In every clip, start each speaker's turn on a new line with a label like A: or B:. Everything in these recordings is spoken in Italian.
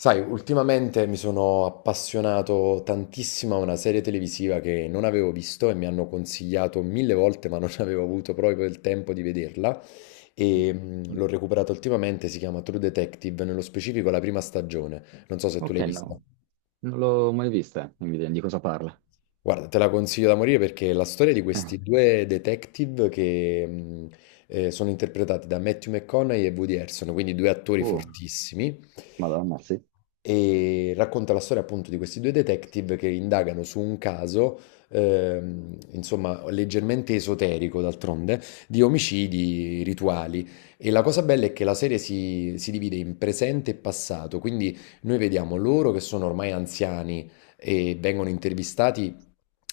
A: Sai, ultimamente mi sono appassionato tantissimo a una serie televisiva che non avevo visto e mi hanno consigliato mille volte, ma non avevo avuto proprio il tempo di vederla. E l'ho recuperata ultimamente, si chiama True Detective, nello specifico la prima stagione. Non so se tu
B: Ok,
A: l'hai vista.
B: no, non l'ho mai vista, Nvidia, di cosa parla?
A: Guarda, te la consiglio da morire perché è la storia di questi
B: Eh,
A: due detective che sono interpretati da Matthew McConaughey e Woody Harrelson, quindi due attori
B: oh,
A: fortissimi,
B: Madonna, sì,
A: e racconta la storia appunto di questi due detective che indagano su un caso, insomma, leggermente esoterico d'altronde, di omicidi rituali. E la cosa bella è che la serie si divide in presente e passato, quindi noi vediamo loro che sono ormai anziani e vengono intervistati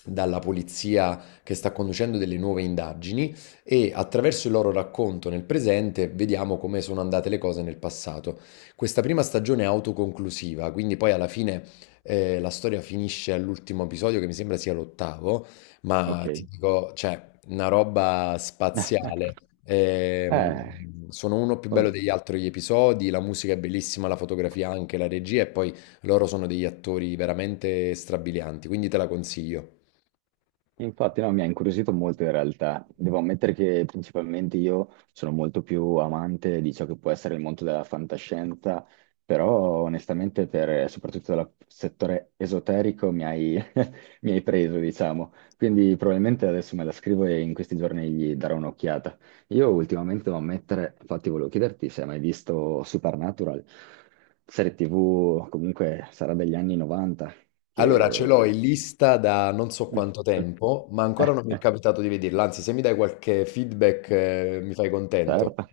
A: dalla polizia che sta conducendo delle nuove indagini e attraverso il loro racconto nel presente vediamo come sono andate le cose nel passato. Questa prima stagione è autoconclusiva, quindi poi alla fine la storia finisce all'ultimo episodio che mi sembra sia l'ottavo,
B: ok.
A: ma ti dico, cioè, una roba spaziale.
B: Eh,
A: Ehm, Sono uno più
B: oh,
A: bello
B: no,
A: degli altri gli episodi, la musica è bellissima, la fotografia anche, la regia e poi loro sono degli attori veramente strabilianti, quindi te la consiglio.
B: infatti no, mi ha incuriosito molto in realtà. Devo ammettere che principalmente io sono molto più amante di ciò che può essere il mondo della fantascienza, però onestamente per soprattutto dal settore esoterico mi hai preso, diciamo. Quindi probabilmente adesso me la scrivo e in questi giorni gli darò un'occhiata. Io ultimamente devo ammettere, infatti volevo chiederti se hai mai visto Supernatural, serie TV, comunque sarà degli anni 90,
A: Allora, ce
B: che...
A: l'ho in lista da non so quanto tempo, ma ancora non mi è capitato di vederla. Anzi, se mi dai qualche feedback, mi fai contento.
B: Certo,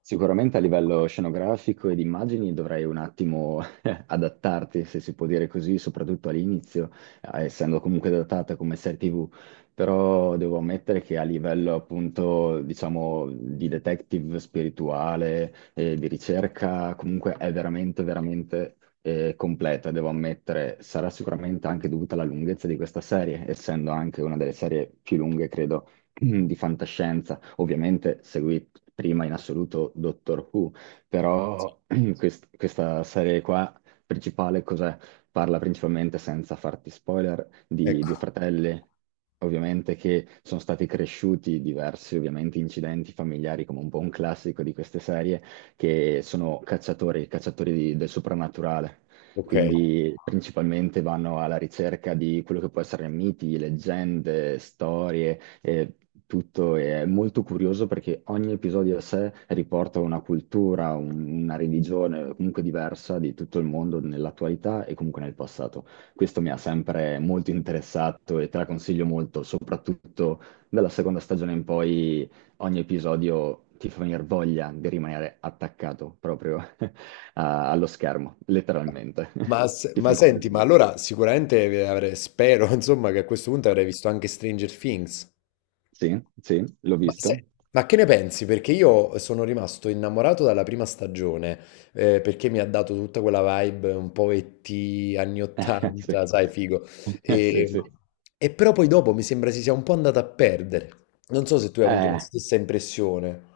B: sicuramente a livello scenografico e di immagini dovrai un attimo adattarti, se si può dire così, soprattutto all'inizio, essendo comunque datata come serie TV, però devo ammettere che a livello appunto, diciamo, di detective spirituale, di ricerca, comunque è veramente, veramente completa, devo ammettere. Sarà sicuramente anche dovuta alla lunghezza di questa serie, essendo anche una delle serie più lunghe, credo di fantascienza. Ovviamente seguì prima in assoluto Doctor Who, però questa serie qua principale cos'è? Parla principalmente, senza farti spoiler, di due
A: Ecco,
B: fratelli, ovviamente, che sono stati cresciuti diversi, ovviamente, incidenti familiari, come un po' un classico di queste serie, che sono cacciatori, del soprannaturale.
A: ok.
B: Quindi principalmente vanno alla ricerca di quello che può essere miti, leggende, storie, e tutto è molto curioso perché ogni episodio a sé riporta una cultura, una religione comunque diversa di tutto il mondo nell'attualità e comunque nel passato. Questo mi ha sempre molto interessato e te la consiglio molto, soprattutto dalla seconda stagione in poi ogni episodio ti fa venire voglia di rimanere attaccato proprio allo schermo, letteralmente.
A: Ma, se-
B: Ti fa
A: ma senti, ma
B: incuriosire.
A: allora sicuramente spero, insomma, che a questo punto avrei visto anche Stranger Things.
B: Sì, sì, l'ho
A: Ma, se-
B: visto.
A: ma che ne pensi? Perché io sono rimasto innamorato dalla prima stagione, perché mi ha dato tutta quella vibe un po' ET, anni
B: Sì,
A: 80, sai, figo.
B: sì,
A: E,
B: sì.
A: e però poi dopo mi sembra si sia un po' andata a perdere. Non so se tu hai avuto la
B: Eh,
A: stessa impressione.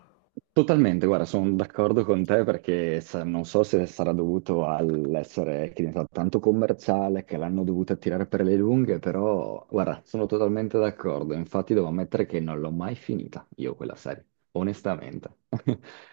B: totalmente, guarda, sono d'accordo con te perché non so se sarà dovuto all'essere che ne so, tanto commerciale che l'hanno dovuta tirare per le lunghe, però guarda, sono totalmente d'accordo. Infatti devo ammettere che non l'ho mai finita io quella serie, onestamente.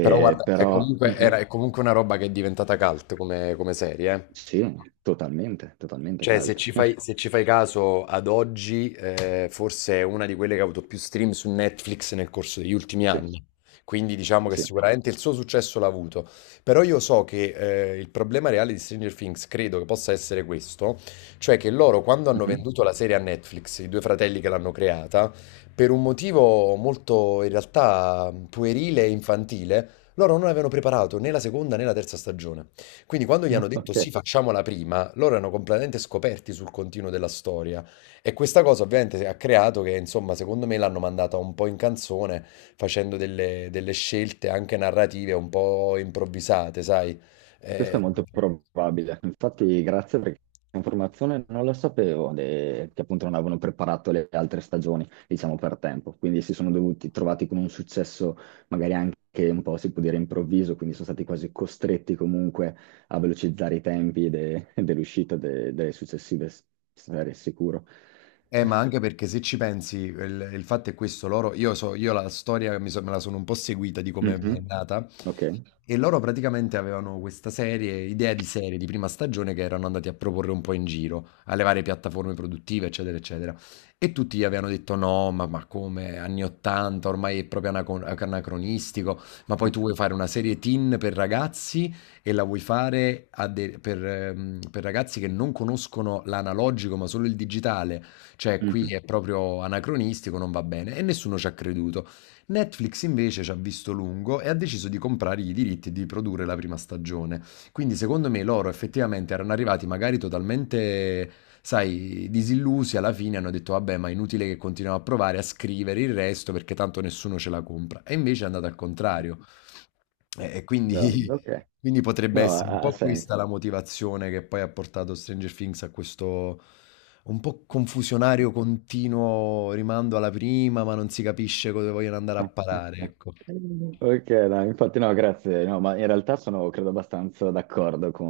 A: Però guarda,
B: però
A: è comunque una roba che è diventata cult come serie, eh.
B: sì, totalmente, totalmente
A: Cioè,
B: caldo.
A: se ci fai caso ad oggi, forse è una di quelle che ha avuto più stream su Netflix nel corso degli ultimi
B: Sì,
A: anni. Quindi diciamo che
B: sì.
A: sicuramente il suo successo l'ha avuto. Però io so che il problema reale di Stranger Things credo che possa essere questo, cioè che loro quando hanno
B: Mhm.
A: venduto la serie a Netflix, i due fratelli che l'hanno creata, per un motivo molto in realtà puerile e infantile, loro non avevano preparato né la seconda né la terza stagione. Quindi quando gli hanno detto sì,
B: Ok.
A: facciamola prima, loro erano completamente scoperti sul continuo della storia. E questa cosa ovviamente ha creato che, insomma, secondo me l'hanno mandata un po' in canzone, facendo delle scelte anche narrative un po' improvvisate, sai?
B: Questo è
A: Eh,
B: molto probabile. Infatti, grazie perché informazione non la sapevo, che appunto non avevano preparato le altre stagioni, diciamo, per tempo. Quindi si sono dovuti trovati con un successo magari anche un po', si può dire, improvviso, quindi sono stati quasi costretti comunque a velocizzare i tempi dell'uscita delle successive serie, sicuro.
A: Ma anche perché se ci pensi, il fatto è questo, loro, io la storia mi me la sono un po' seguita di come è
B: Mhm.
A: nata,
B: Ok.
A: e loro praticamente avevano questa serie, idea di serie di prima stagione che erano andati a proporre un po' in giro, alle varie piattaforme produttive, eccetera, eccetera, e tutti gli avevano detto no, ma come, anni 80, ormai è proprio anacronistico, ma poi tu vuoi fare una serie teen per ragazzi e la vuoi fare a per ragazzi che non conoscono l'analogico ma solo il digitale, cioè, qui
B: Mhm.
A: è proprio anacronistico, non va bene. E nessuno ci ha creduto. Netflix invece ci ha visto lungo e ha deciso di comprare i diritti e di produrre la prima stagione. Quindi, secondo me, loro effettivamente erano arrivati magari totalmente, sai, disillusi alla fine, hanno detto, vabbè, ma è inutile che continuiamo a provare a scrivere il resto perché tanto nessuno ce la compra. E invece è andato al contrario. E quindi,
B: Ok.
A: quindi potrebbe
B: No,
A: essere un
B: ha
A: po'
B: senso.
A: questa la motivazione che poi ha portato Stranger Things a questo un po' confusionario, continuo rimando alla prima, ma non si capisce dove vogliono andare a parare, ecco.
B: Ok, no, infatti no, grazie. No, ma in realtà sono, credo, abbastanza d'accordo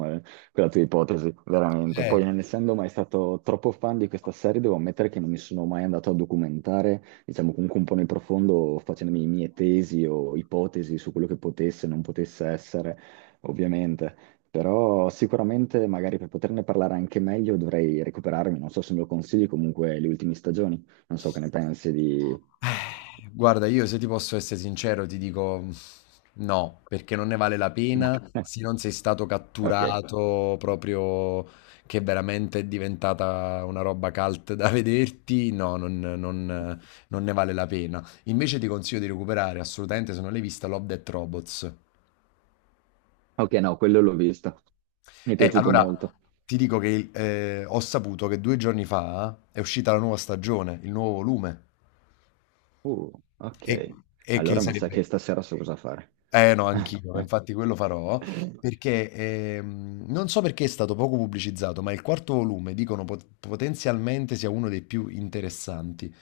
B: con la tua ipotesi, veramente.
A: Eh,
B: Poi, non essendo mai stato troppo fan di questa serie, devo ammettere che non mi sono mai andato a documentare, diciamo, comunque un po' nel profondo, facendomi mie tesi o ipotesi su quello che potesse e non potesse essere, ovviamente. Però sicuramente, magari per poterne parlare anche meglio, dovrei recuperarmi, non so se me lo consigli, comunque, le ultime stagioni. Non so che ne pensi di...
A: guarda, io se ti posso essere sincero, ti dico mm, no, perché non ne vale la pena se non sei stato
B: Ok,
A: catturato proprio che veramente è diventata una roba cult da vederti, non- non ne vale la pena. Invece ti consiglio di recuperare assolutamente, se non l'hai vista, Love Death Robots.
B: ok, no, quello l'ho visto. Mi è
A: E
B: piaciuto
A: allora
B: molto.
A: ti dico che ho saputo che due giorni fa è uscita la nuova stagione, il nuovo volume.
B: Uh,
A: E
B: ok.
A: e che
B: Allora mi sa
A: sarebbe
B: che stasera so cosa fare.
A: Eh no, anch'io, ma infatti quello farò, perché non so perché è stato poco pubblicizzato, ma il quarto volume dicono potenzialmente sia uno dei più interessanti.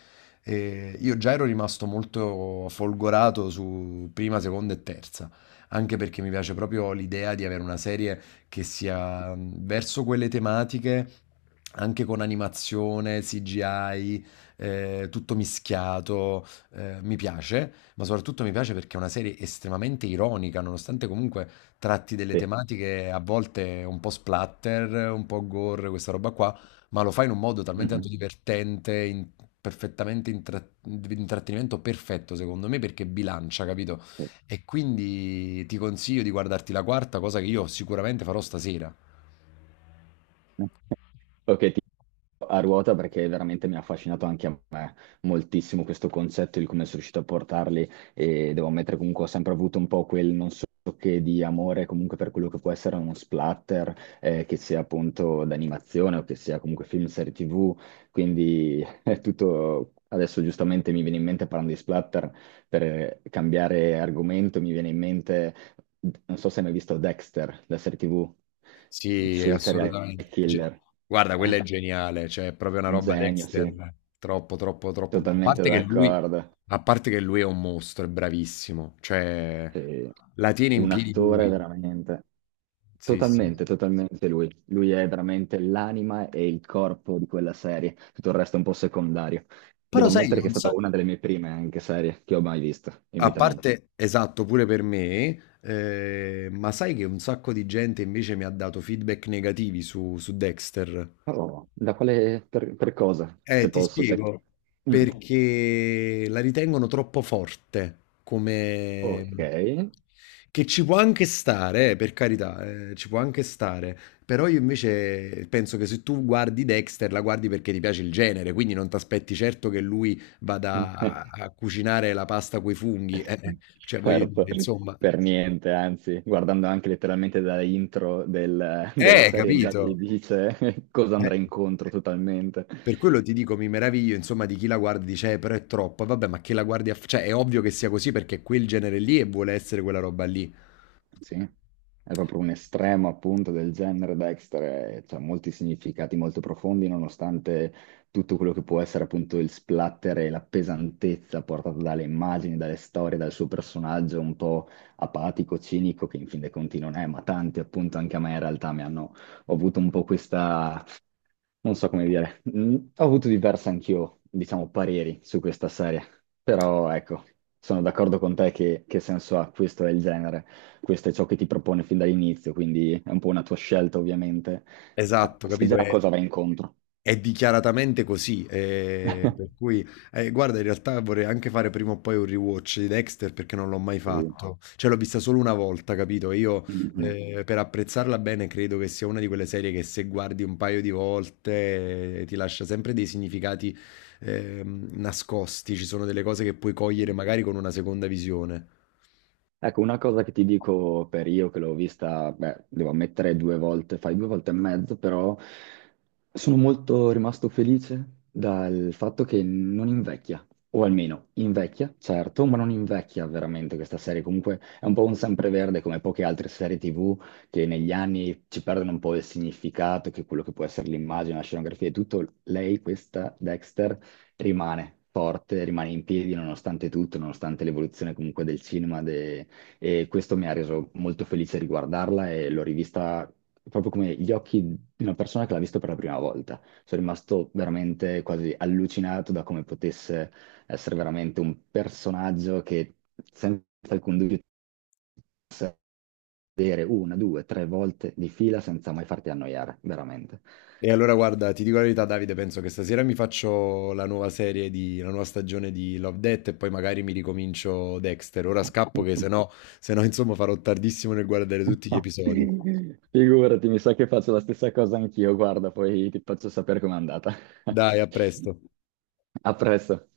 A: E io già ero rimasto molto folgorato su prima, seconda e terza, anche perché mi piace proprio l'idea di avere una serie che sia verso quelle tematiche, anche con animazione, CGI, tutto mischiato mi piace, ma soprattutto mi piace perché è una serie estremamente ironica, nonostante comunque tratti delle
B: Sì.
A: tematiche a volte un po' splatter, un po' gore, questa roba qua, ma lo fa in un modo talmente tanto
B: Mhm.
A: divertente, perfettamente intrattenimento perfetto secondo me perché bilancia, capito?
B: Sì.
A: E quindi ti consiglio di guardarti la quarta, cosa che io sicuramente farò stasera.
B: Ok, a ruota perché veramente mi ha affascinato anche a me moltissimo questo concetto di come sono riuscito a portarli e devo ammettere comunque ho sempre avuto un po' quel non so che di amore comunque per quello che può essere uno splatter, che sia appunto d'animazione o che sia comunque film, serie TV, quindi è tutto... Adesso giustamente mi viene in mente parlando di splatter, per cambiare argomento, mi viene in mente, non so se hai mai visto Dexter, la serie TV,
A: Sì, quindi
B: sul serial
A: assolutamente.
B: killer.
A: Guarda, quella è geniale, cioè è proprio una
B: Un
A: roba
B: genio,
A: Dexter,
B: sì,
A: a
B: totalmente
A: parte che lui,
B: d'accordo.
A: a parte che lui è un mostro, è bravissimo, cioè
B: Sì,
A: la tiene in
B: un
A: piedi
B: attore
A: lui.
B: veramente,
A: Sì, sì.
B: totalmente, totalmente lui. Lui è veramente l'anima e il corpo di quella serie, tutto il resto è un po' secondario.
A: Però
B: Devo
A: sai che
B: ammettere che è
A: un
B: stata
A: sacco...
B: una delle mie prime anche serie che ho mai visto in
A: A
B: vita mia.
A: parte, esatto, pure per me, ma sai che un sacco di gente invece mi ha dato feedback negativi su Dexter?
B: Oh, da quale, per cosa, se
A: Ti
B: posso, cioè-
A: spiego,
B: Mm,
A: perché la ritengono troppo forte, come...
B: ok.
A: che ci può anche stare, per carità, ci può anche stare, però io invece penso che se tu guardi Dexter, la guardi perché ti piace il genere, quindi non ti aspetti certo che lui vada a cucinare la pasta coi funghi, cioè voglio
B: Certo,
A: dire, insomma...
B: per niente, anzi, guardando anche letteralmente da intro della serie già ti
A: Capito?
B: dice cosa
A: Eh.
B: andrà incontro totalmente.
A: Per quello ti dico, mi meraviglio, insomma, di chi la guarda e dice, però è troppo. E vabbè, ma che la guardi cioè, è ovvio che sia così perché è quel genere lì e vuole essere quella roba lì.
B: Sì, è proprio un estremo appunto del genere Dexter, e c'ha molti significati molto profondi nonostante tutto quello che può essere appunto il splatter e la pesantezza portata dalle immagini, dalle storie, dal suo personaggio un po' apatico, cinico, che in fin dei conti non è, ma tanti appunto anche a me in realtà mi hanno ho avuto un po' questa non so come dire, mm, ho avuto diversi anch'io, diciamo, pareri su questa serie, però ecco, sono d'accordo con te che senso ha, questo è il genere, questo è ciò che ti propone fin dall'inizio, quindi è un po' una tua scelta ovviamente, ah,
A: Esatto,
B: sai già
A: capito?
B: a cosa vai incontro.
A: È dichiaratamente così, per cui guarda in realtà vorrei anche fare prima o poi un rewatch di Dexter perché non l'ho mai
B: Sì.
A: fatto. Cioè l'ho vista solo una volta, capito? Io
B: Mhm.
A: per apprezzarla bene credo che sia una di quelle serie che se guardi un paio di volte ti lascia sempre dei significati nascosti, ci sono delle cose che puoi cogliere magari con una seconda visione.
B: Ecco, una cosa che ti dico per io che l'ho vista, beh, devo ammettere due volte, fai due volte e mezzo, però sono molto rimasto felice dal fatto che non invecchia, o almeno invecchia, certo, ma non invecchia veramente questa serie. Comunque è un po' un sempreverde come poche altre serie TV che negli anni ci perdono un po' il significato, che quello che può essere l'immagine, la scenografia e tutto. Lei, questa Dexter, rimane forte, rimane in piedi nonostante tutto, nonostante l'evoluzione comunque del cinema, de- e questo mi ha reso molto felice riguardarla e l'ho rivista proprio come gli occhi di una persona che l'ha vista per la prima volta. Sono rimasto veramente quasi allucinato da come potesse essere veramente un personaggio che senza alcun dubbio vedere una, due, tre volte di fila senza mai farti annoiare, veramente.
A: E allora guarda, ti dico la verità, Davide, penso che stasera mi faccio la nuova serie di, la nuova stagione di Love, Death e poi magari mi ricomincio Dexter. Ora scappo che se no, se no, insomma farò tardissimo nel guardare tutti gli
B: No.
A: episodi.
B: Figurati, mi sa che faccio la stessa cosa anch'io, guarda, poi ti faccio sapere com'è andata.
A: Dai, a presto.
B: A presto.